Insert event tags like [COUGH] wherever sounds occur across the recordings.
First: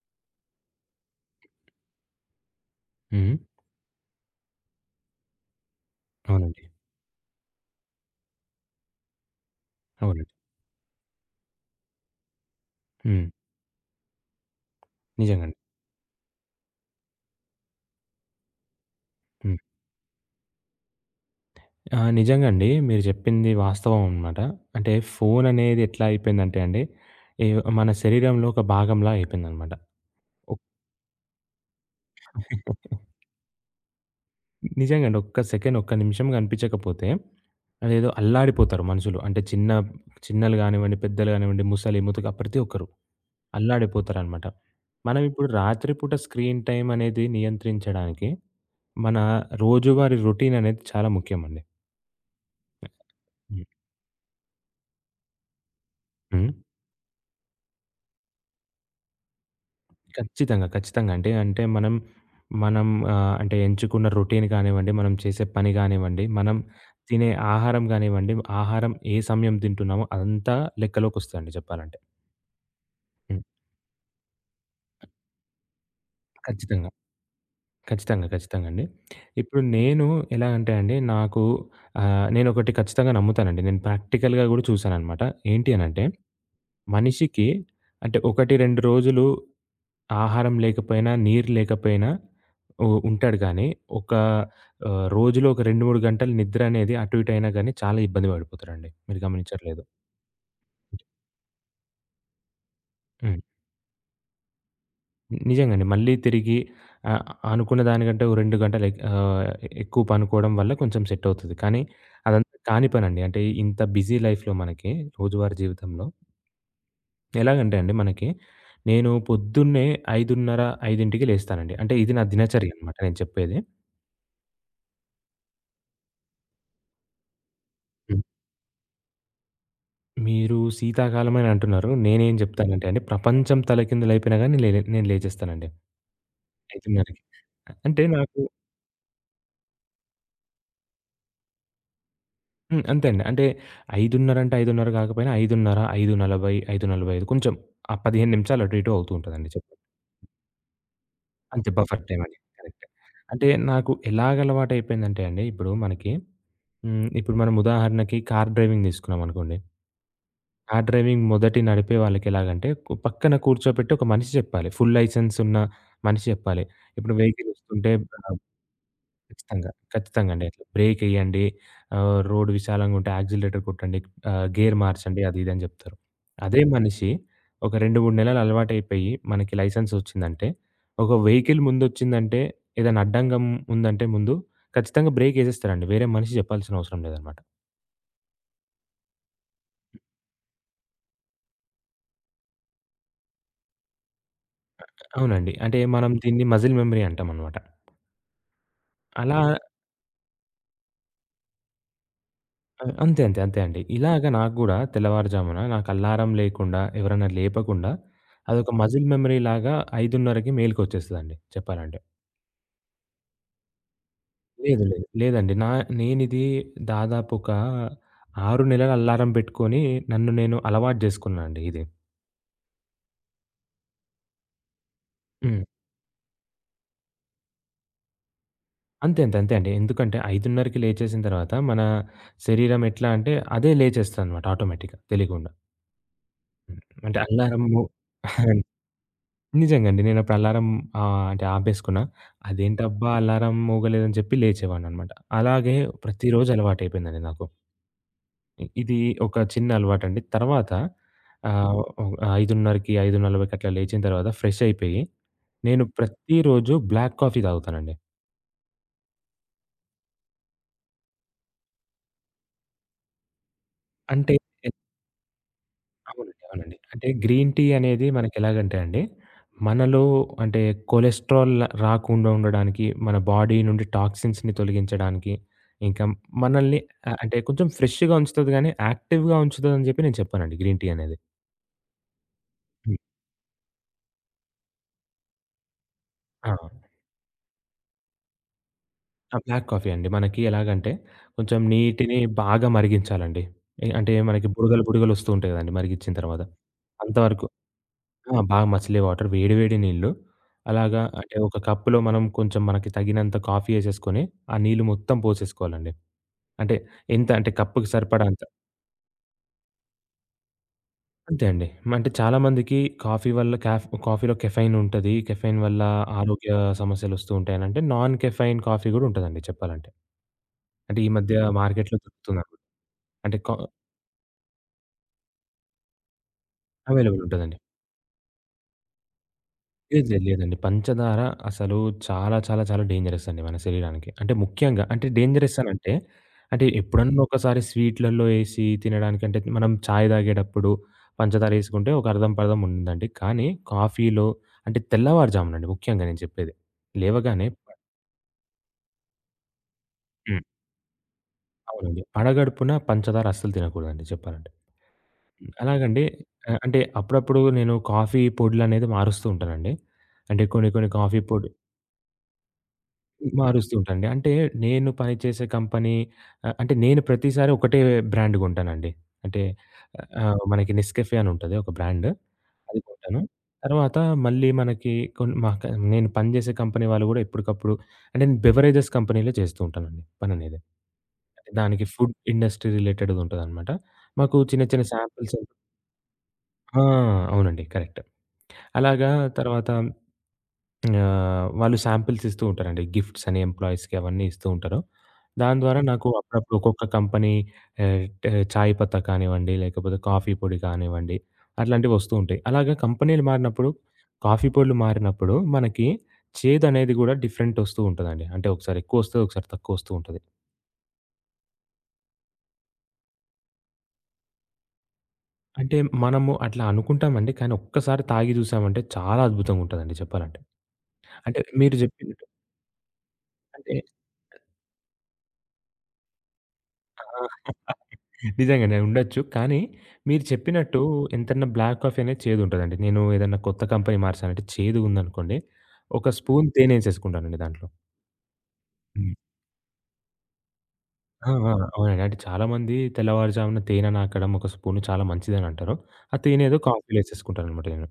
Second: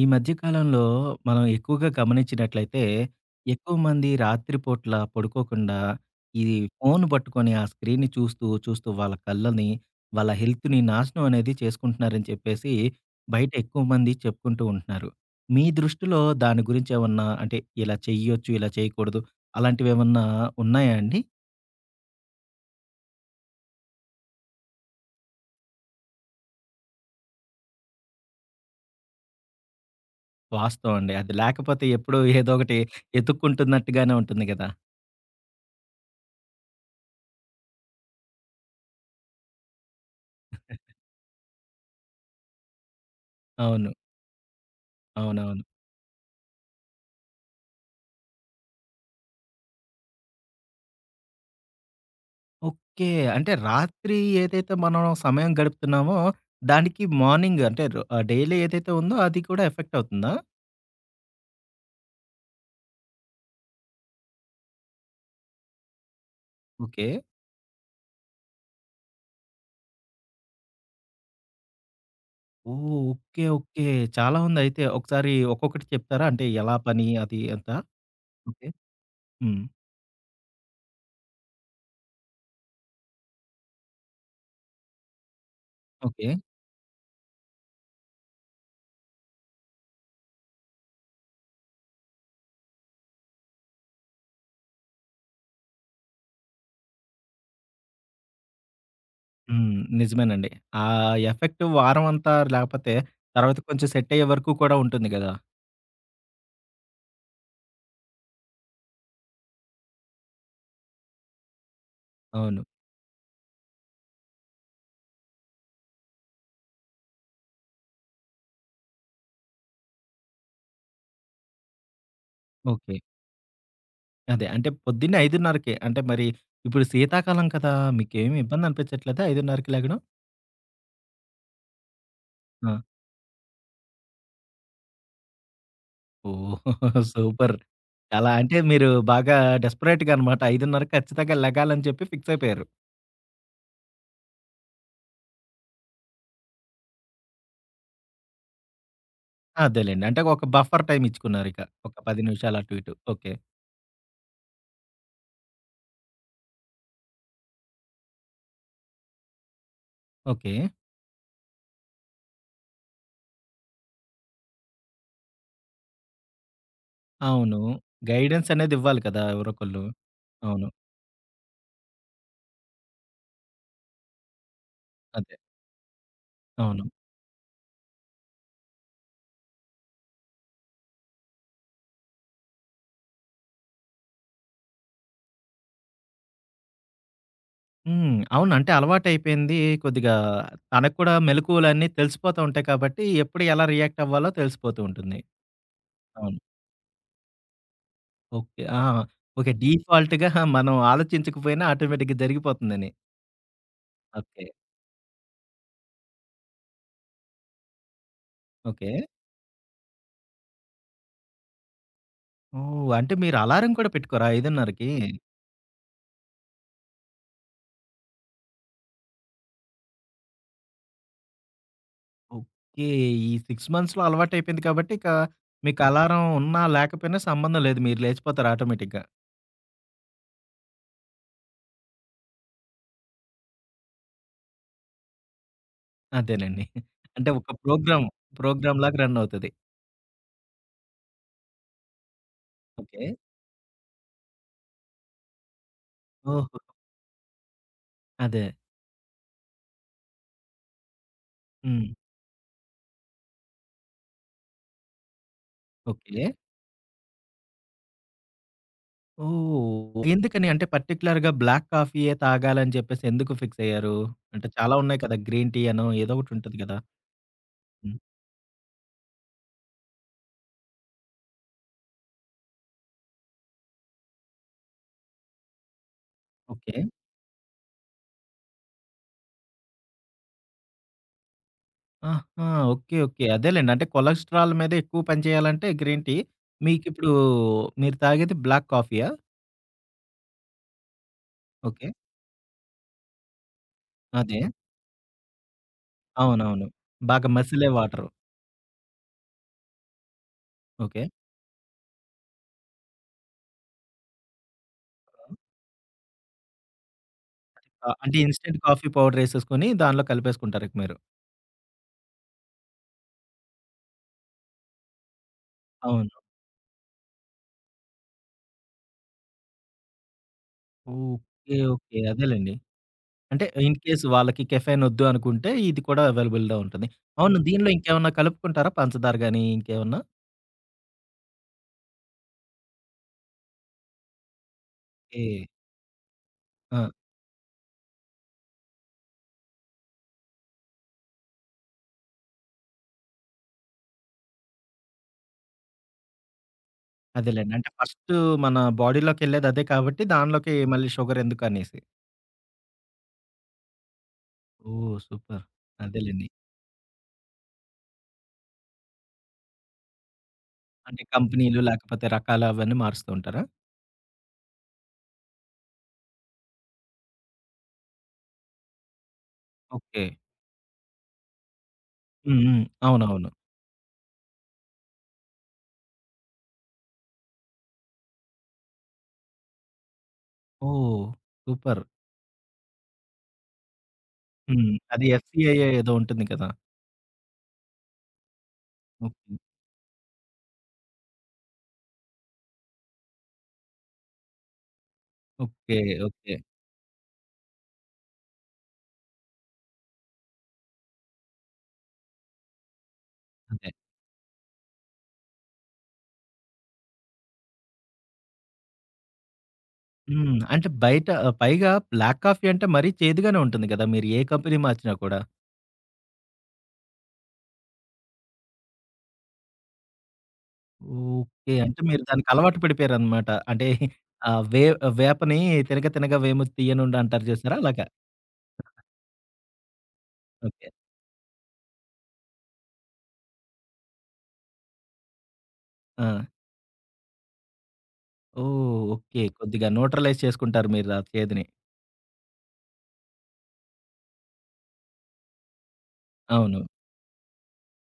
ఈ మధ్య కాలంలో మనం ఎక్కువగా గమనించినట్లయితే, హ్మ్. ఎక్కువ మంది రాత్రిపూట్ల పడుకోకుండా ఈ అవునండి. ఫోను పట్టుకొని ఆ స్క్రీన్‌ని చూస్తూ వాళ్ళ కళ్ళని, వాళ్ళ అవునండి. హెల్త్‌ని నాశనం అనేది చేసుకుంటున్నారని చెప్పేసి హ్మ్. బయట ఎక్కువ మంది చెప్పుకుంటూ ఉంటున్నారు. నిజంగండి. మీ దృష్టిలో దాని గురించి ఏమన్నా అంటే ఇలా చెయ్యొచ్చు, ఇలా చేయకూడదు హ్మ్. అలాంటివేమన్నా ఉన్నాయా అండి? ఆ! నిజంగండి. మీరు చెప్పింది వాస్తవం అనమాట. అంటే ఫోననేది ఎట్లా అయిపోయిందంటే అండి, ఈ మన శరీరంలో ఒక భాగంలా అయిపోయిందనమాట. ఒక్ వాస్తవం అండి. అది లేకపోతే ఎప్పుడో ఏదో ఒకటి [LAUGHS] ఎతుక్కుంటున్నట్టుగానే ఉంటుంది గదా! నిజంగండి. ఒక్క సెకండ్, ఒక్క నిమిషం కనిపించకపోతే అదేదో అల్లాడిపోతారు మనుషులు. అంటే చిన్నలు గానివ్వండి, పెద్దలు గానివ్వండి, ముసలి, ముతక ప్రతి ఒక్కరు అవును. అల్లాడిపోతారనమాట. మనమిప్పుడు అవునవును. రాత్రి పూట స్క్రీన్ టైమ్ అనేది నియంత్రించడానికి మన రోజువారీ రొటీన్ అనేది చాలా ముఖ్యమండి. ఓకే. అంటే హ్మ్. రాత్రి ఏదైతే మనం సమయం గడుపుతున్నామో, హ్మ్. దానికి మార్నింగ్ అంటే డైలీ ఏదైతే ఉందో అది కూడా ఎఫెక్ట్ అవుతుందా? ఖచ్చితంగా. ఖచ్చితంగా. అంటే మనం, మనం అంటే ఎంచుకున్న రొటీన్ కానివ్వండి, మనం చేసే పని కానివ్వండి, మనం ఓకే. తినే ఆహారం కానివ్వండి, ఆహారం ఏ సమయం తింటున్నామో అదంతా లెక్కలోకొస్తదండి చెప్పాలంటే. ఓహ్! హ్మ్. ఓకే. ఓకే. చాలా ఉందయితే. ఒకసారి ఒక్కొక్కటి చెప్తారా? అంటే ఎలా ఖచ్చితంగా. పని అది అంతా? ఖచ్చితంగా. ఖచ్చితంగా ఓకే. అండి. ఇప్పుడు హ్మ్. నేను ఎలా అంటే అండి, నాకు నేనొకటి ఖచ్చితంగా నమ్ముతానండి. నేను ప్రాక్టికల్‌గా కూడా చూసాననమాట. ఏంటి అనంటే, ఓకే. మనిషికి అంటే 1, 2 రోజులు ఆహారం లేకపోయినా, నీరు లేకపోయినా ఉంటాడు గానీ, ఒక రోజులో ఒక 2, 3 గంటలు నిద్ర అనేది అటు ఇటు అయినా గానీ చాలా ఇబ్బంది పడిపోతారండి. మీరు హ్మ్. గమనించట్లేదు. నిజమేనండి. ఆ ఎఫెక్ట్ వారం అంతా లేకపోతే హ్మ్. తర్వాత కొంచెం సెట్ అయ్యే వరకు కూడా ఉంటుంది గదా! నిజంగండి. మళ్ళీ తిరిగి ఆహ్, అనుకున్న దానికంటే ఓ 2 గంటలు ఎక్కువ పనుకోవడం వల్ల కొంచెం సెట్ అవుతది. కానీ అదంతా అవును. కాని పనండి. అంటే ఇంత బిజీ లైఫ్‌లో మనకి రోజువారీ జీవితంలో ఎలాగంటే అండి మనకి నేను పొద్దున్నే 5:30, 5కి లేస్తానండి. అంటే ఇది నా దినచర్య ఓకే. అనమాట నేను చెప్పేది. అదే. అంటే పొద్దున్నే 5:30కే అంటే మరి ఇప్పుడు శీతాకాలం కదా! మీకేమి ఇబ్బంది అనిపించట్లేదా 5:30కి లెగడం? మీరు శీతాకాలమని అంటున్నారు. నేనేం ఆ! జెప్తానంటే అండి, ప్రపంచం తలకిందులైపోయినా గాని నేను లేచేస్తానండి. ఓహ్! 5:30కి. సూపర్. అంటే అలా నాకు అంటే మీరు బాగా డెస్పరేట్‌గా అనమాట. 5:30 ఖచ్చితంగా లెగాలని చెప్పి ఫిక్స్ అయిపోయారు. హ్మ్. అంతే అండి. అంటే 5:30 అంటే 5:30 కాకపోయినా 5:30, 5:40, 5:45 కొంచెం ఆ 15 నిమిషాలు అటు ఇటు అవుతూ ఉంటదండి చెప్పు. అదేలెండి. అంటే ఒక బఫర్ టైమ్ ఇచ్చుకున్నారిక. అంతే ఒక బఫర్ టైమ్ 10 అండి. నిమిషాలు అటు కరెక్టే. ఇటు. ఓకే. అంటే నాకు ఎలాగలవాటయిపోయిందంటే అండి, ఇప్పుడు మనకి హ్మ్. ఇప్పుడు మనం ఉదాహరణకి కార్ డ్రైవింగ్ తీసుకున్నామనుకోండి. ఓకే. కార్ డ్రైవింగ్ మొదటి నడిపే వాళ్ళకెలాగంటే, పక్కన కూర్చోపెట్టి ఒక మనిషి జెప్పాలి. ఫుల్ లైసెన్స్ ఉన్న మనిషి జెప్పాలి. ఇప్పుడు వెహికల్ అవును. వస్తుంటే ఆహ్, గైడెన్స్ అనేది ఇవ్వాలి కదా! ఖచ్చితంగా. ఎవరోకళ్ళు. ఖచ్చితంగా అండి. అట్లా అవును. బ్రేక్ ఎయ్యండి, రోడ్ విశాలంగా ఉంటే యాక్సిలరేటర్ కొట్టండి, గేర్ మార్చండి అదే. అది ఇది అని జెప్తారు. అదే అవును. మనిషి ఒక 2, 3 నెలలు అలవాటైపోయి మనకి లైసెన్స్ వచ్చిందంటే, ఒక వెహికల్ ముందొచ్చిందంటే, ఏదైనా అడ్డంగం ఉందంటే ముందు ఖచ్చితంగా బ్రేక్ ఎసేస్తారండి. వేరే మనిషి జెప్పాల్సిన అవసరం లేదనమాట. హ్మ్. అవును. అంటే అలవాటైపోయింది. కొద్దిగా తనకు కూడా మెలకువలన్నీ తెలిసిపోతూ ఉంటాయి కాబట్టి, ఎప్పుడు ఎలా రియాక్ట్ అవ్వాలో తెలిసిపోతూ ఉంటుంది. అవునండి. అంటే మనం అవును. దీన్ని మజిల్ మెమరీ అంటామనమాట. ఓకే. ఆ! అలా ఓకే. డిఫాల్ట్‌గా మనం ఆలోచించకపోయినా ఆటోమేటిక్‌గా అ! జరిగిపోతుందని. అంతే. అంతే. అంతే అండి. ఇలాగ ఓకే. నాకు గూడా తెల్లవారుజామున నాకు అలారం లేకుండా, ఎవరైనా లేపకుండా అదొక ఓకే. మజిల్ మెమరీ లాగా 5:30కి మేలుకొచ్చేస్తదండి చెప్పాలంటే. ఓహ్! అంటే మీరు అలారం కూడా పెట్టుకోరా లేదు. 5:30కి? లేదు. లేదండి. నేనిది దాదాపు ఒక 6 నెలలు అలారం పెట్టుకొని నన్ను నేను అలవాటు జేసుకున్నా అండి ఇది. ఓకే. ఈ 6 మంత్స్‌లో అలవాటైపోయింది కాబట్టి ఇక హ్మ్. మీకు అలారం ఉన్నా లేకపోయినా సంబంధం లేదు. మీరు లేచిపోతారు ఆటోమేటిక్‌గా. అంతే. అంతే. అంతే అండి. ఎందుకంటే 5:30కి లేచేసిన తర్వాత మన శరీరం ఎట్లా అంటే అదే లేచేస్తదనమాట ఆటోమేటిక్‌గా తెలియకుండా. అదేనండి. హ్మ్. అంటే అంటే ఒక అలారము ప్రోగ్రామ్, [LAUGHS] ప్రోగ్రామ్‌లాగా రన్ అవుతది. నిజంగా అండి. నేనప్పుడు అలారం అంటే ఆపేసుకున్నా. ఓకే. అదేంటబ్బా! అలారం మోగలేదని చెప్పి లేచేవాడిననమాట. అలాగే ప్రతిరోజు ఓహో! అలవాటయిపోయిందండి నాకు. అదే. ఇది ఒక చిన్న అలవాటండి. తర్వాత ఆహ్, హ్మ్. ఓహ్, 5:30కి, 5:40కి అట్లా లేచిన తర్వాత ఫ్రెష్ అయిపోయి, నేను ఓకే. ప్రతిరోజు బ్లాక్ కాఫీ తాగుతానండి. ఓహ్! ఎందుకని అంటే పర్టిక్యులర్‌గా బ్లాక్ కాఫీయే తాగాలని చెప్పేసి ఎందుకు ఫిక్స్ అయ్యారు? అంటే అంటే చాలా ఉన్నాయి కదా! గ్రీన్ టీ అనో ఏదో ఒకటి అవునండి. ఉంటది అవునండి. కదా! అంటే గ్రీన్ టీ హ్మ్. అనేది మనకెలాగంటే అండి, మనలో అంటే కొలెస్ట్రాల్ రాకుండా ఉండడానికి, మన బాడీ నుండి టాక్సిన్స్‌ని తొలగించడానికి, ఇంకా మనల్ని ఓకే. అంటే కొంచెం ఫ్రెష్‌గా ఉంచుతది గానీ, యాక్టివ్‌గా ఉంచుతదని చెప్పి నేను చెప్పానండి గ్రీన్ టీ అనేది. ఆహా! ఓకే. హ్మ్. ఓకే. అదేలెండి. అంటే కొలెస్ట్రాల్ మీద ఎక్కువ పని చేయాలంటే గ్రీన్ టీ. ఆ! మీకిప్పుడు మీరు తాగేది బ్లాక్ కాఫీయా? ఆ! బ్లాక్ కాఫీ అండి. మనకి ఎలాగంటే కొంచెం ఓకే. నీటిని బాగా మరిగించాలండి. అంటే అదే. మనకి బుడగలు, బుడగలొస్తూ ఉంటాయి గదండీ మరిగిచ్చిన తర్వాత. అవునవును. బాగా అంతవరకు మసిలే వాటరు. ఆ! బాగా మసలే వాటర్. వేడి వేడి నీళ్ళు. అలాగా ఓకే. ఓకే. అంటే ఒక కప్పులో మనం కొంచెం మనకి తగినంత కాఫీ ఏసేసుకొని, ఆ నీళ్ళు మొత్తం పోసేసుకోవాలండి. అంటే ఎంత అంటే కప్పుకి ఆ! అంటే సరిపడా అంత. ఇన్‌స్టంట్ కాఫీ పౌడరేసేసుకొని దానిలో కలిపేసుకుంటారిక మీరు. అంతే అండి. అంటే చాలా మందికి కాఫీలో కెఫెయిన్ ఉంటది. కెఫెయిన్ వల్ల అవును. ఆరోగ్య సమస్యలొస్తూ ఉంటాయనంటే, నాన్ కెఫెయిన్ కాఫీ గూడా ఉంటదండి చెప్పాలంటే. అంటే ఈ మధ్య ఓకే. మార్కెట్‌లో ఓకే. దొరుకుతుందనమాట. అదేలెండి. అంటే అంటే కా ఇన్ కేస్ వాళ్ళకి కెఫెయిన్ ఒద్దు అనుకుంటే ఇది కూడా అవైలబుల్‌లో ఉంటుంది. అవైలబుల్ అవును. ఉంటదండి. దీనిలో ఇంకేమన్నా కలుపుకుంటారా? పంచదార గాని ఇంకేమన్నా? లేదు. లేదు. లేదండి. పంచదార అసలు చాలా, చాలా, చాలా డేంజరస్ అండి మన శరీరానికి. అంటే ముఖ్యంగా అంటే ఓకే. డేంజరస్ అనంటే, అంటే అంటే ఆ! ఎప్పుడన్నా ఒకసారి స్వీట్‌లలో ఏసి తినడానికంటే మనం చాయ్ తాగేటప్పుడు పంచదార ఏసుకుంటే ఒక అర్థం పర్థం ఉందండి. కానీ కాఫీలో అంటే తెల్లవారుజామునండి ముఖ్యంగా నేను చెప్పేది. లేవగానే అదేలెండి. అంటే ఫస్టు మన బాడీలోకెళ్ళేది అదే కాబట్టి హ్మ్. దానిలోకి మళ్ళీ షుగర్ ఎందుకనేసి. అవునండి. పడగడుపున పంచదార అస్సలు తినకూడదండి చెప్పాలంటే. ఓహ్! సూపర్. హ్మ్. అలాగండి అదేలెండి. అంటే అప్పుడప్పుడు నేను కాఫీ పొడులనేది మారుస్తూ ఉంటానండి. అంటే కొన్ని, కొన్ని అంటే కాఫీ పొడి కంపెనీలు లేకపోతే రకాలు అవన్నీ మారుస్తూ ఉంటారా? మారుస్తూ ఉంటానండి. అంటే నేను పనిచేసే కంపెనీ అంటే నేను ప్రతిసారి ఒకటే బ్రాండ్ కొంటానండి. అంటే ఓకే. మనకి 'నెస్‌కెఫే' అని ఉంటది ఒక బ్రాండ్. హ్మ్. హ్మ్. అది కొంటాను. అవునవును. తర్వాత మళ్ళీ మనకి కొన్ మాక నేను పనిచేసే కంపెనీ వాళ్ళు గూడా ఎప్పటికప్పుడు అంటే నేను బెవరేజెస్ కంపెనీలో చేస్తూ ఉంటానండి పననేది. ఓహ్! అంటే సూపర్. దానికి ఫుడ్ ఇండస్ట్రీ రిలేటెడ్‌గా ఉంటదనమాట. మాకు చిన్న హ్మ్. చిన్న అది శాంపిల్స్ ఎఫ్‌సిఐఏ ఏదో ఉంటుంది కదా! ఆ! అవునండి. కరెక్ట్. అలాగా ఓకే. తర్వాత వాళ్ళు శాంపిల్స్ ఇస్తూ ఉంటారండి. గిఫ్ట్స్ అని ఎంప్లాయీస్‌కి అవన్నీ ఇస్తూ ఉంటారు. దాని ఓకే. ద్వారా నాకు ఓకే. అప్పుడప్పుడు ఒక్కొక్క కంపెనీ ఆహ్, ట్ చాయ్ పత్తా కానివ్వండి, లేకపోతే కాఫీ పొడి కానివ్వండి, అట్లాంటివి వస్తూ ఉంటాయి. అలాగా కంపెనీలు మారినప్పుడు, అదే. కాఫీ పొడులు మారినప్పుడు మనకి చేదనేది గూడా డిఫరెంట్ ఒస్తూ ఉంటదండి. అంటే ఒకసారి ఎక్కువొస్తది, ఒకసారి తక్కువొస్తూ ఉంటది. హ్మ్. అంటే బయట పైగా బ్లాక్ కాఫీ అంటే మరీ చేదుగానే ఉంటుంది కదా! మీరు ఏ కంపెనీ మార్చినా కూడా. అంటే మనము అట్లా అనుకుంటామండి. కానీ ఒక్కసారి తాగి జూసామంటే చాలా అద్భుతంగుంటదండి చెప్పాలంటే. అంటే ఓకే. మీరు అంటే మీరు జెప్పినట్టు దానికి అలవాటు పడిపోయారనమాట. అంటే అంటే ఆహ్, వే వేపని తినగ తినగ వేము తీయనుండ అంటారు ఆ! చూసారా అలాగా. నిజంగానే ఉండొచ్చు. కానీ మీరు ఓకే. చెప్పినట్టు ఎంతన్నా బ్లాక్ కాఫీ అనేది చేదుంటదండి. నేను ఏదన్నా కొత్త కంపెనీ మార్చానంటే చేదుగుందనుకోండి, ఆ! ఒక స్పూన్ తేనేసేసుకుంటానండి దాంట్లో. ఓహ్! హ్మ్. ఓకే. కొద్దిగా న్యూట్రలైజ్ చేసుకుంటారు మీరు ఆ ఆ! చేదుని. ఆ! అవునండి. అంటే చాలామంది తెల్లవారుజామున తేనె నాకడం ఒక స్పూను చాలా మంచిదని అంటారు. ఆ తేనేదో అవును. కాఫీలో ఏసేసుకుంటాననమాట నేను.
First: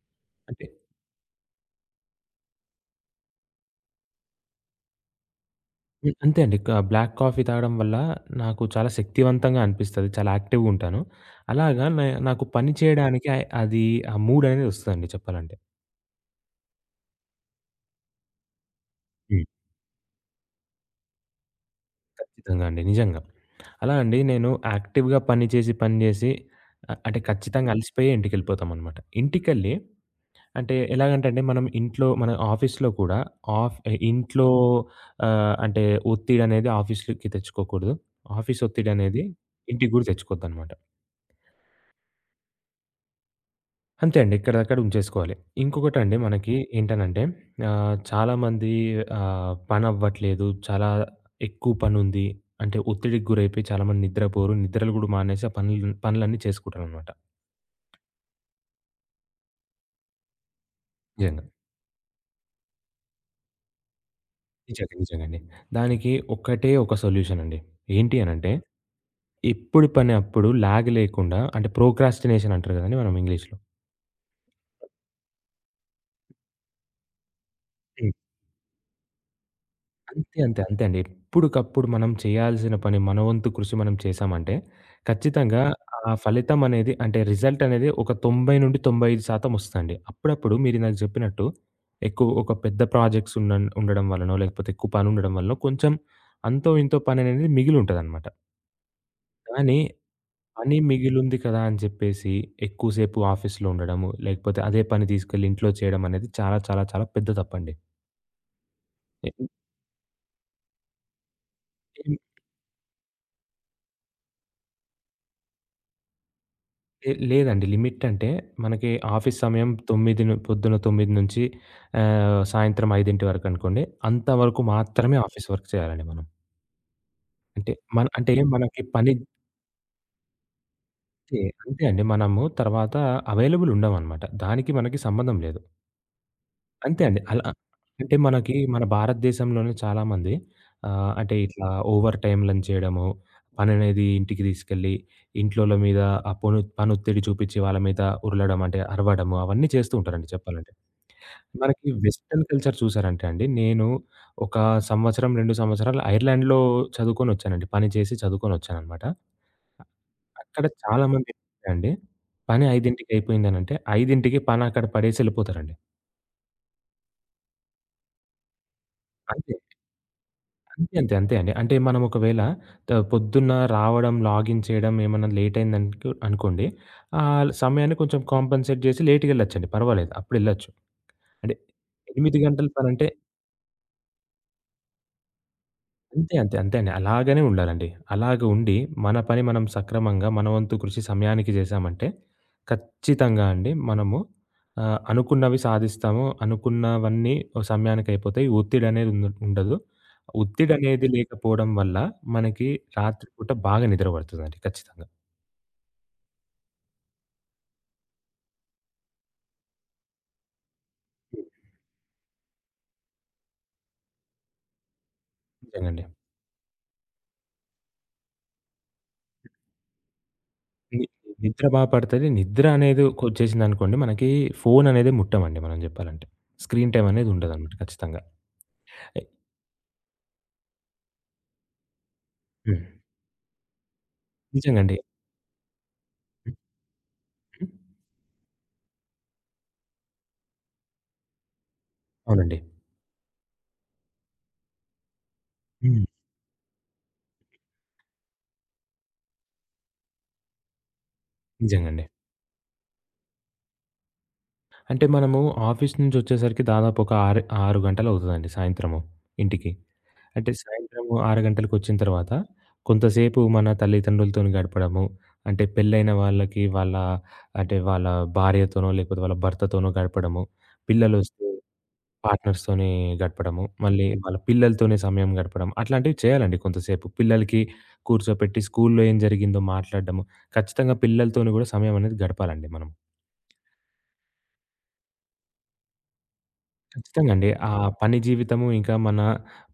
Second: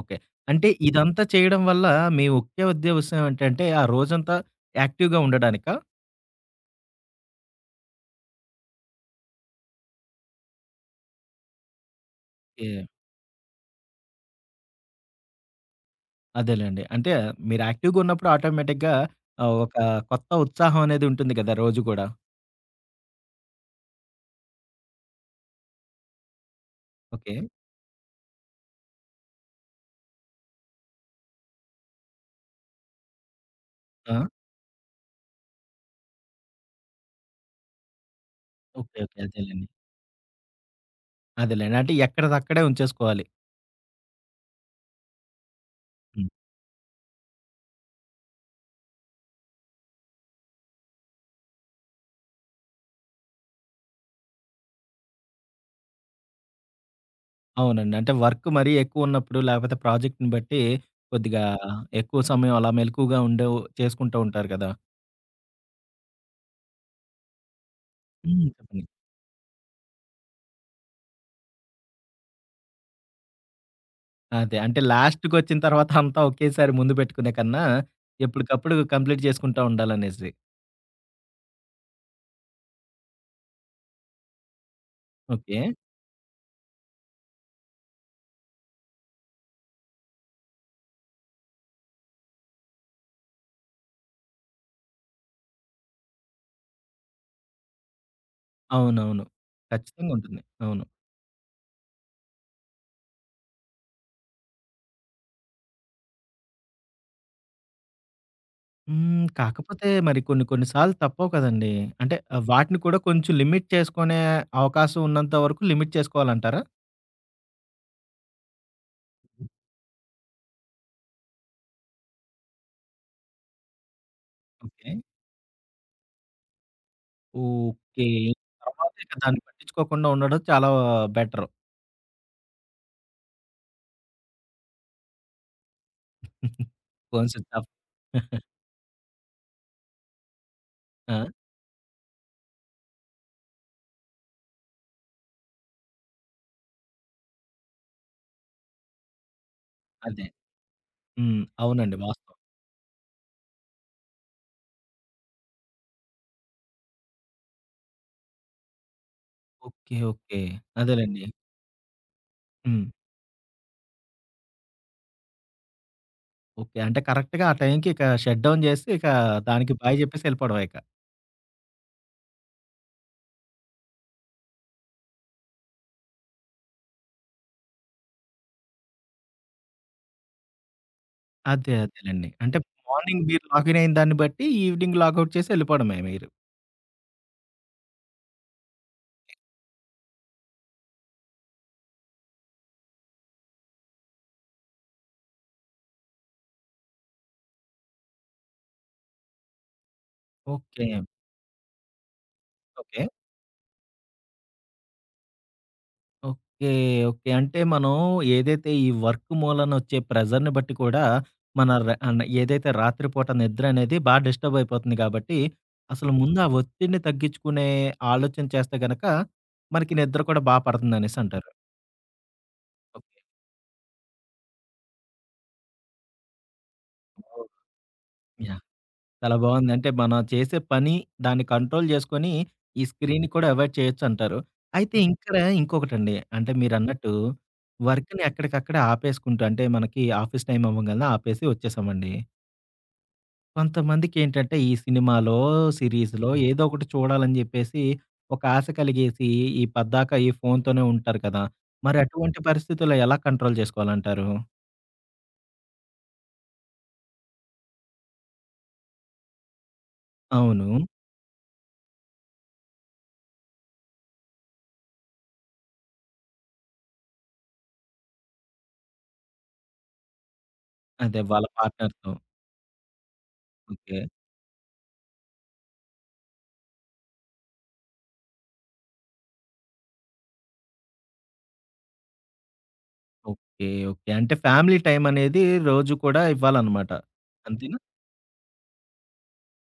ఓకే. అంటే అంటే ఇదంతా చేయడం వల్ల మీ ఒకే ఉద్దేశ్యం ఏంటంటే, ఆ రోజంతా యాక్టివ్‌గా ఉండడానికా? హ్మ్. అంతే అండి. బ్లాక్ కాఫీ తాగడం వల్ల నాకు చాలా శక్తివంతంగా అనిపిస్తది. చాలా యాక్టివ్‌గా ఉంటాను. అలాగా నాకు పని ఓకే. చేయడానికి ఆహ్, అది ఆ మూడనేది ఒస్తదండి చెప్పాలంటే. అదేలెండి. అంటే మీరు యాక్టివ్‌గా ఉన్నప్పుడు ఆటోమేటిక్‌గా ఒక కొత్త ఉత్సాహం అనేది ఉంటుంది కదా! రోజు కూడా. ఖచ్చితంగా అండి. నిజంగా. అలా అండి నేను యాక్టివ్‌గా పని చేసి, పని చేసి అంటే ఓకే. ఖచ్చితంగా అలసిపోయే ఇంటికెళ్ళిపోతామనమాట. ఇంటికెళ్ళి అంటే ఎలాగంటే అండి మనం ఇంట్లో మన ఆఫీస్‌లో కూడా ఆఫ్ ఆ! ఇంట్లో అంటే ఒత్తిడనేది ఆఫీస్‌లోకి తెచ్చుకోకూడదు. Office okay. ఓకే. ఒత్తిడనేది అదేలెండి. ఇంటికి గూడా తెచ్చుకోవద్దనమాట. అదేలెండి. అంటే ఎక్కడిదక్కడే ఉంచేసుకోవాలి. అంతే అండి. ఎక్కడిదక్కడ ఉంచేసుకోవాలి. ఇంకొకటండి హ్మ్. మనకి ఏంటనంటే చాలామంది పనవ్వట్లేదు. చాలా ఎక్కువ పనుంది. అంటే ఒత్తిడికి గురైపోయి చాలామంది నిద్రపోరు. నిద్రలు గూడా మానేసి ఆ పనులన్నీ చేసుకుంటారనమాట. అవునండి. అంటే వర్క్ మరీ ఎక్కువున్నప్పుడు లేకపోతే ప్రాజెక్ట్‌ని బట్టి కొద్దిగా నిజంగా. ఎక్కువ సమయం అలా మెలకువగా ఉండే చేసుకుంటూ ఉంటారు కదా! నిజంగా. నిజంగండి. దానికి ఒకటే ఒక సొల్యూషన్ అండి. ఏంటి హ్మ్. అనంటే చెప్పండి. ఎప్పుడు పని అప్పుడు ల్యాగ్ లేకుండా అంటే ప్రోక్రాస్టినేషన్ అంటారు గదండీ మనం ఇంగ్లీష్‌లో. అదే. అంటే లాస్ట్‌కొచ్చిన తర్వాత అంతా ఒకేసారి ముందు పెట్టుకునే కన్నా, ఎప్పటికప్పుడు కంప్లీట్ చేసుకుంటా ఉండాలనేసి. అంతే. అంతే. అంతే అండి. ఎప్పుడుకప్పుడు మనం చేయాల్సిన పని మన వంతు కృషి మనం చేశామంటే, ఖచ్చితంగా ఓకే. ఆ ఫలితం అనేది అంటే రిజల్ట్ అనేది ఒక 90-95% వస్తదండి. అప్పుడప్పుడు మీరిందాక చెప్పినట్టు ఎక్కువ ఒక పెద్ద ప్రాజెక్ట్స్ ఉండడం వల్లనో, లేకపోతే ఎక్కువ పని ఉండడం వల్లనో కొంచెం అంతో ఇంతో పని అనేది మిగిలి ఉంటదనమాట. అవునవును. కానీ ఖచ్చితంగా ఉంటుంది. పని అవును. మిగిలుంది కదా అని చెప్పేసి ఎక్కువసేపు ఆఫీస్‌లో ఉండడము, లేకపోతే అదే పని తీసుకెళ్ళి ఇంట్లో చేయడం అనేది చాలా చాలా చాలా పెద్ద తప్పండి. హ్మ్. కాకపోతే మరి కొన్ని కొన్ని సార్లు తప్పవు కదండీ! అంటే వాటిని కూడా కొంచెం లిమిట్ చేసుకునే అవకాశం ఉన్నంత వరకు లిమిట్ చేసుకోవాలంటారా? లేదండి. లిమిట్ అంటే మనకి ఆఫీస్ సమయం 9 పొద్దున 9 నుంచి సాయంత్రం 5 వరకనుకోండి. అంతవరకు ఓకే. మాత్రమే ఆఫీస్ వర్క్ చేయాలండి మనం. అంటే మన ఓకే. అంటే మనకి తర్వాత ఇక పనిచ్చే దాన్ని పట్టించుకోకుండా ఉండడం చాలా బెటరు. అంతే అండి. మనము తర్వాత అవైలబుల్ ఉండమనమాట. దానికి మనకి సంబంధం లేదు. అంతే అండి. ఫోన్ అలా స్విచ్ ఆఫ్. అంటే [LAUGHS] మనకి మన భారతదేశంలోనే చాలామంది ఆ! అంటే ఇట్లా ఓవర్ టైమ్‌లని చేయడము, పననేది ఇంటికి తీసుకెళ్ళి ఇంట్లోల మీద ఆ పనొత్తిడి చూపించి వాళ్ళ మీద ఉరలడం అంటే అరవడము అవన్నీ చేస్తూ అదే. ఉంటారండి చెప్పాలంటే. హ్మ్. మనకి అవునండి. వాస్తవం. వెస్టర్న్ కల్చర్ చూసారంటే అండి, నేను ఒక సంవత్సరం, 2 సంవత్సరాలు ఐర్లాండ్‌లో చదువుకొనొచ్చానండి. పని చేసి చదువుకొనొచ్చాననమాట. ఓకే. ఓకే. అక్కడ అదేలెండి. చాలామంది ఏంటంటే అండి, పని హ్మ్. 5కి అయిపోయిందనంటే 5కి పని అక్కడ పడేసి ఎళ్ళిపోతారండి. ఓకే. అంటే కరెక్ట్‌గా ఆ టైంకి ఇక షట్ డౌన్ జేసి, ఇక అంతే. దానికి బాయ్ జెప్పేసి ఎళ్ళిపోవడమే ఇక. అంతే. అంతే. అంతే అండి. అంటే మనం ఒకవేళ పొద్దున్న రావడం, లాగిన్ చేయడం ఏమన్నా లేట్ అనుకోండి, సమయాన్ని కొంచెం కాంపెన్సేట్ చేసి లేట్‌గెళ్ళొచ్చండి పర్వాలేదు. అప్పుడెళ్ళొచ్చు. అంటే అదేలెండి. 8 అంటే గంటల పనంటే మార్నింగ్ మీరు లాగిన్ అయిన దాన్ని బట్టి, ఈవినింగ్ లాగౌట్ చేసి ఎళ్ళిపోవడమే మీరు. అంతే. అంతే. అంతే అండి. అలాగనే ఉండాలండి. అలాగ ఉండి, మన పని మనం సక్రమంగా, మన వంతు కృషి సమయానికి చేశామంటే, ఖచ్చితంగా అండి మనము అనుకున్నవి సాధిస్తాము. అనుకున్నవన్నీ ఓ సమయానికి అయిపోతాయి. ఒత్తిడనేది ఉండదు. ఓకే. ఒత్తిడనేది లేకపోవడం వల్ల మనకి ఓకే. రాత్రి పూట బాగా నిద్ర పడతదండి ఖచ్చితంగా. ఓకే. ఓకే. అంటే మనం ఏదైతే ఈ వర్క్ మూలన వచ్చే ప్రెషర్‌ని బట్టి కూడా, హ్మ్. మన ర అన్ ఏదైతే రాత్రి పూట నిద్ర అనేది బా డిస్టర్బ్ అయిపోతుంది గాబట్టి, నిజంగండి. అసలు ముందు ఆ ఒత్తిడిని తగ్గించుకునే ఆలోచన చేస్తే గనక, మనకి నిద్ర కూడా బా ని పడుతుందనేసంటారు. నిద్ర బా పడతది. నిద్ర అనేది ఓకే. కొచ్చేసిందనుకోండి మనకి ఫోననేదే ముట్టమండి మనం జెప్పాలంటే. స్క్రీన్ టైమ్ అనేది ఓహ్! ఉండదనమాట ఖచ్చితంగా. యాహ్! చాలా బాగుంది. అంటే మనం చేసే పని దాన్ని కంట్రోల్ చేసుకొని, హ్మ్. ఈ స్క్రీన్‌ని కూడా అవాయిడ్ చేయొచ్చంటారు. అయితే నిజంగండి. హ్మ్. ఇక్కడ ఇంకొకటండి. అంటే మీరన్నట్టు వర్క్‌ని ఎక్కడికక్కడే ఆపేసుకుంటూ అంటే మనకి ఆఫీస్ టైమ్ అవ్వంగాల్నే ఆపేసి వచ్చేసామండి. అవునండి. కొంతమందికేంటంటే ఈ సినిమాలో, హ్మ్. సిరీస్‌లో ఏదో ఒకటి చూడాలని చెప్పేసి ఒక ఆశ కలిగేసి ఈ పద్దాక ఈ ఫోన్‌తోనే ఉంటారు కదా! మరి నిజంగండి. అటువంటి పరిస్థితుల్లో ఎలా కంట్రోల్ చేసుకోవాలంటారు? అంటే మనము ఆఫీస్ నుంచొచ్చేసరికి దాదాపు ఒక 6 గంటలవుతదండి సాయంత్రము ఇంటికి. అంటే అవును. సాయంత్రము 6 గంటలకొచ్చిన తర్వాత కొంతసేపు మన తల్లిదండ్రులతోని గడపడము, అంటే పెళ్ళైన వాళ్ళకి వాళ్ళ వాళ్ళ భార్యతోనో, లేకపోతే వాళ్ళ భర్తతోనో గడపడము, అదే పిల్లలొస్తే వాళ్ళ పార్ట్నర్‌తో. పార్ట్నర్స్‌తోని గడపడము, ఓకే. మళ్ళీ వాళ్ళ పిల్లలతోనే సమయం గడపడం అట్లాంటివి చేయాలండి కొంతసేపు. పిల్లలకి కూర్చోపెట్టి స్కూలులో ఏం జరిగిందో మాట్లాడడము. ఖచ్చితంగా పిల్లలతోని గూడా సమయం అనేది గడపాలండి మనం. ఓకే. ఓకే. అంటే ఫ్యామిలీ టైమనేది రోజు కూడా ఇవ్వాలనమాట. ఖచ్చితంగా అండి. ఆ అంతేనా? పని జీవితము, ఇంకా మన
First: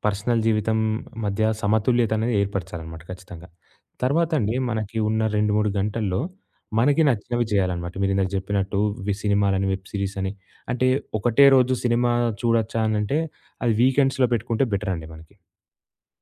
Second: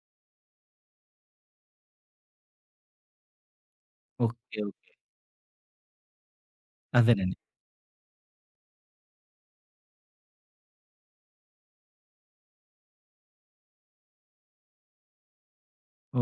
పర్సనల్ జీవితం మధ్య సమతుల్యత అనేది ఏర్పరచాలన్నమాట ఖచ్చితంగా. తర్వాత అండి ఓకే. ఓకే. మనకి ఉన్న 2, 3 గంటల్లో మనకి అదేనండి. నచ్చినవి చేయాలన్నమాట. మీరిందాక చెప్పినట్టు సినిమాలని, వెబ్ సీరీస్ అని అంటే ఒకటే రోజు సినిమా చూడొచ్చా అనంటే అది వీకెండ్స్‌లో పెట్టుకుంటే బెటర్ అండి మనకి.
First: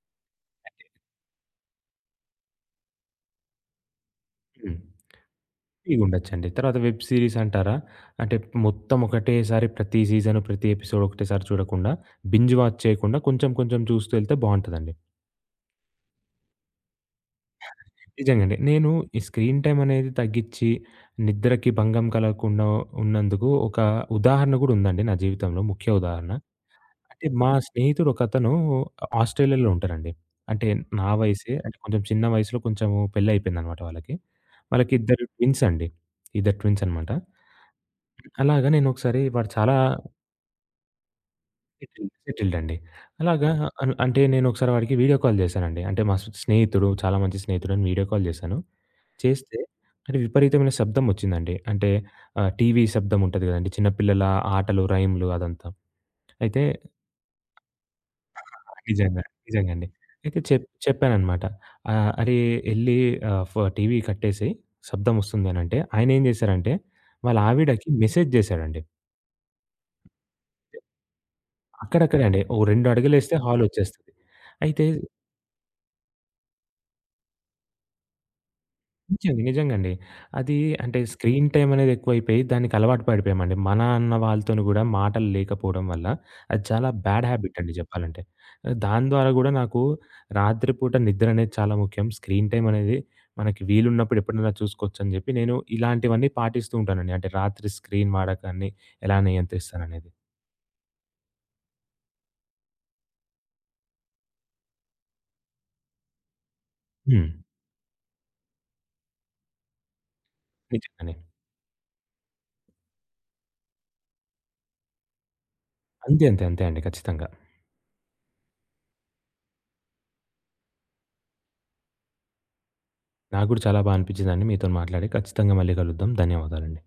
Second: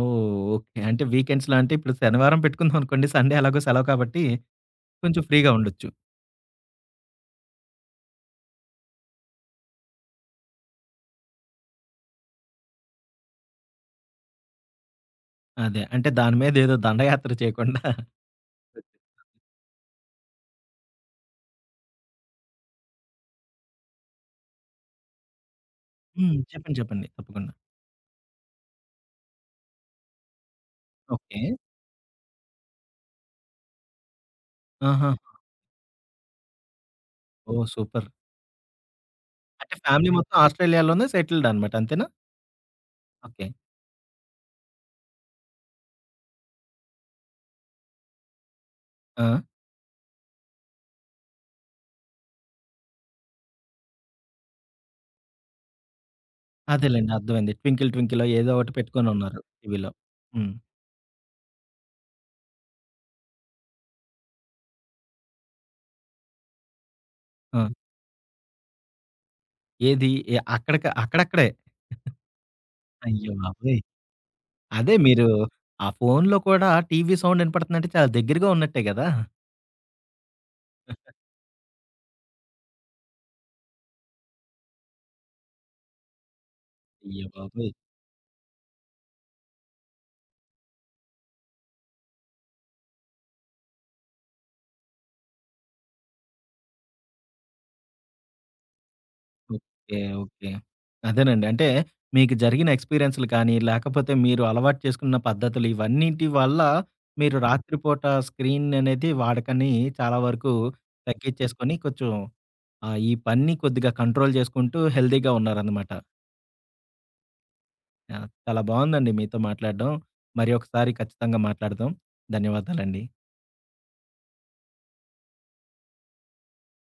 ఓహ్! ఓకే. అంటే వీకెండ్స్‌లో అంటే ఇప్పుడు శనివారం పెట్టుకుందామనుకోండి. సండే ఎలాగో సెలవు కాబట్టి హ్మ్. కొంచెం ఫ్రీగా ఉండొచ్చు. ఫ్రీగుండొచ్చండి. తర్వాత వెబ్ సీరీస్ అంటారా? అంటే మొత్తం ఒకటేసారి ప్రతి సీజన్, ప్రతి ఎపిసోడ్ ఒకటేసారి చూడకుండా బింజ్ వాచ్ చేయకుండా కొంచెం కొంచెం చూస్తూ ఎళ్తే బావుంటదండి. అదే. అంటే దాని మీద ఏదో దండయాత్ర చేయకుండా నిజంగండి. నేను ఈ స్క్రీన్ టైమ్ అనేది తగ్గించి, నిద్రకి భంగం కలగకుండా ఉన్నందుకు ఒక ఉదాహరణ గూడా ఉందండి నా జీవితంలో ముఖ్య ఉదాహరణ. హ్మ్. చెప్పండి. అంటే మా తప్పకుండా. స్నేహితుడు ఒకతను ఆస్ట్రేలియాలో ఉంటారండి. అంటే నా ఓకే. వయసే అంటే కొంచెం చిన్న వయసులో కొంచెం పెళ్లయిపోయిందనమాట వాళ్ళకి. వాళ్ళకి ఆహా! ఇద్దరు ట్విన్స్ అండి. ఇద్దరు ట్విన్స్ అనమాట. ఓహ్! సూపర్. అలాగా నేను ఒకసారి వాడు అంటే చాలా ఫ్యామిలీ మొత్తం ఆస్ట్రేలియాలోనే సెటిల్డ్ అనమాట. అంతేనా? సెటిల్డ్ సెటిల్డ్ అండి. ఓకే. అలాగా అంటే నేను ఒకసారి వాడికి వీడియో కాల్ చేశానండి. అంటే మా స్నేహితుడు చాలా మంచి స్నేహితుడు అని వీడియో కాల్ చేశాను. ఆ! చేస్తే కానీ విపరీతమైన శబ్దం ఒచ్చిందండి. అంటే టీవీ శబ్దం ఉంటది గదండీ. చిన్న పిల్లల ఆటలు, రైమ్‌లు అదంతా. అయితే అదేలెండి. అర్థమైంది. 'ట్వింకిల్ ట్వింకిలో' ఏదో ఒకటి నిజంగా. పెట్టుకొనున్నారు నిజంగా అండి. టీవీలో. అయితే హ్మ్. చెప్పాననమాట. "అరే! ఎళ్లి ఆహ్, ఫ టీవీ కట్టేసేయి శబ్దం ఒస్తుంది" అనంటే ఆయనేం జేశారంటే వాళ్ళ ఆ! ఆవిడకి మెసేజ్ జేశాడండి. ఏది ఎ అక్కడిక అక్కడక్కడే. అక్కడక్కడే అండి. ఓ 2 అయ్య అడుగులేస్తే బాబోయ్! హాలొచ్చేస్తది. అయితే అదే మీరు ఆ ఫోన్‌లో కూడా టీవీ సౌండ్ ఇనపడుతుందంటే చాలా దగ్గరగా ఉన్నట్టే గదా! నిజంగా. నిజంగండి. అది అంటే స్క్రీన్ టైమ్ అనేది ఎక్కువైపోయి దానికి అలవాటు పడిపోయామండి. మా నాన్న వాళ్ళతోని గూడా మాటలు లేకపోవడం వల్ల అది చాలా బ్యాడ్ అయ్య హ్యాబిట్ అండి బాబోయ్! జెప్పాలంటే. దాని ద్వారా గూడా నాకు రాత్రిపూట నిద్ర అనేది చాలా ముఖ్యం. స్క్రీన్ టైమ్ అనేది మనకి వీలున్నప్పుడు ఎప్పుడైనా చూసుకోవచ్చని జెప్పి నేను ఇలాంటివన్నీ పాటిస్తూ ఉంటానండి. అంటే రాత్రి స్క్రీన్ వాడకాన్ని ఎలా ఓకే. నియంత్రిస్తాననేది. ఓకే. అదేనండి. అంటే మీకు జరిగిన ఎక్స్‌పీరియన్స్‌లు కానీ, లేకపోతే మీరు అలవాటు చేసుకున్న పద్ధతులు ఇవన్నింటి వల్ల హ్మ్. మీరు రాత్రిపూట స్క్రీన్ అనేది వాడకాన్ని చాలా వరకు నిజంగానే. తగ్గిచ్చేసుకొని కొంచెం ఈ పని కొద్దిగా కంట్రోల్ చేసుకుంటూ హెల్తీగా ఉన్నారనమాట. అంతే. అంతే. అంతే అండి. ఖచ్చితంగా. ఆ! చాలా బావుందండి మీతో మాట్లాడడం. మరి ఒకసారి ఖచ్చితంగా మాట్లాడదాం. ధన్యవాదాలండి. నాకు గూడా చాలా బా అనిపించిందండి మీతోని మాట్లాడి. ఖచ్చితంగా మళ్ళీ కలుద్దాం. ధన్యవాదాలండి.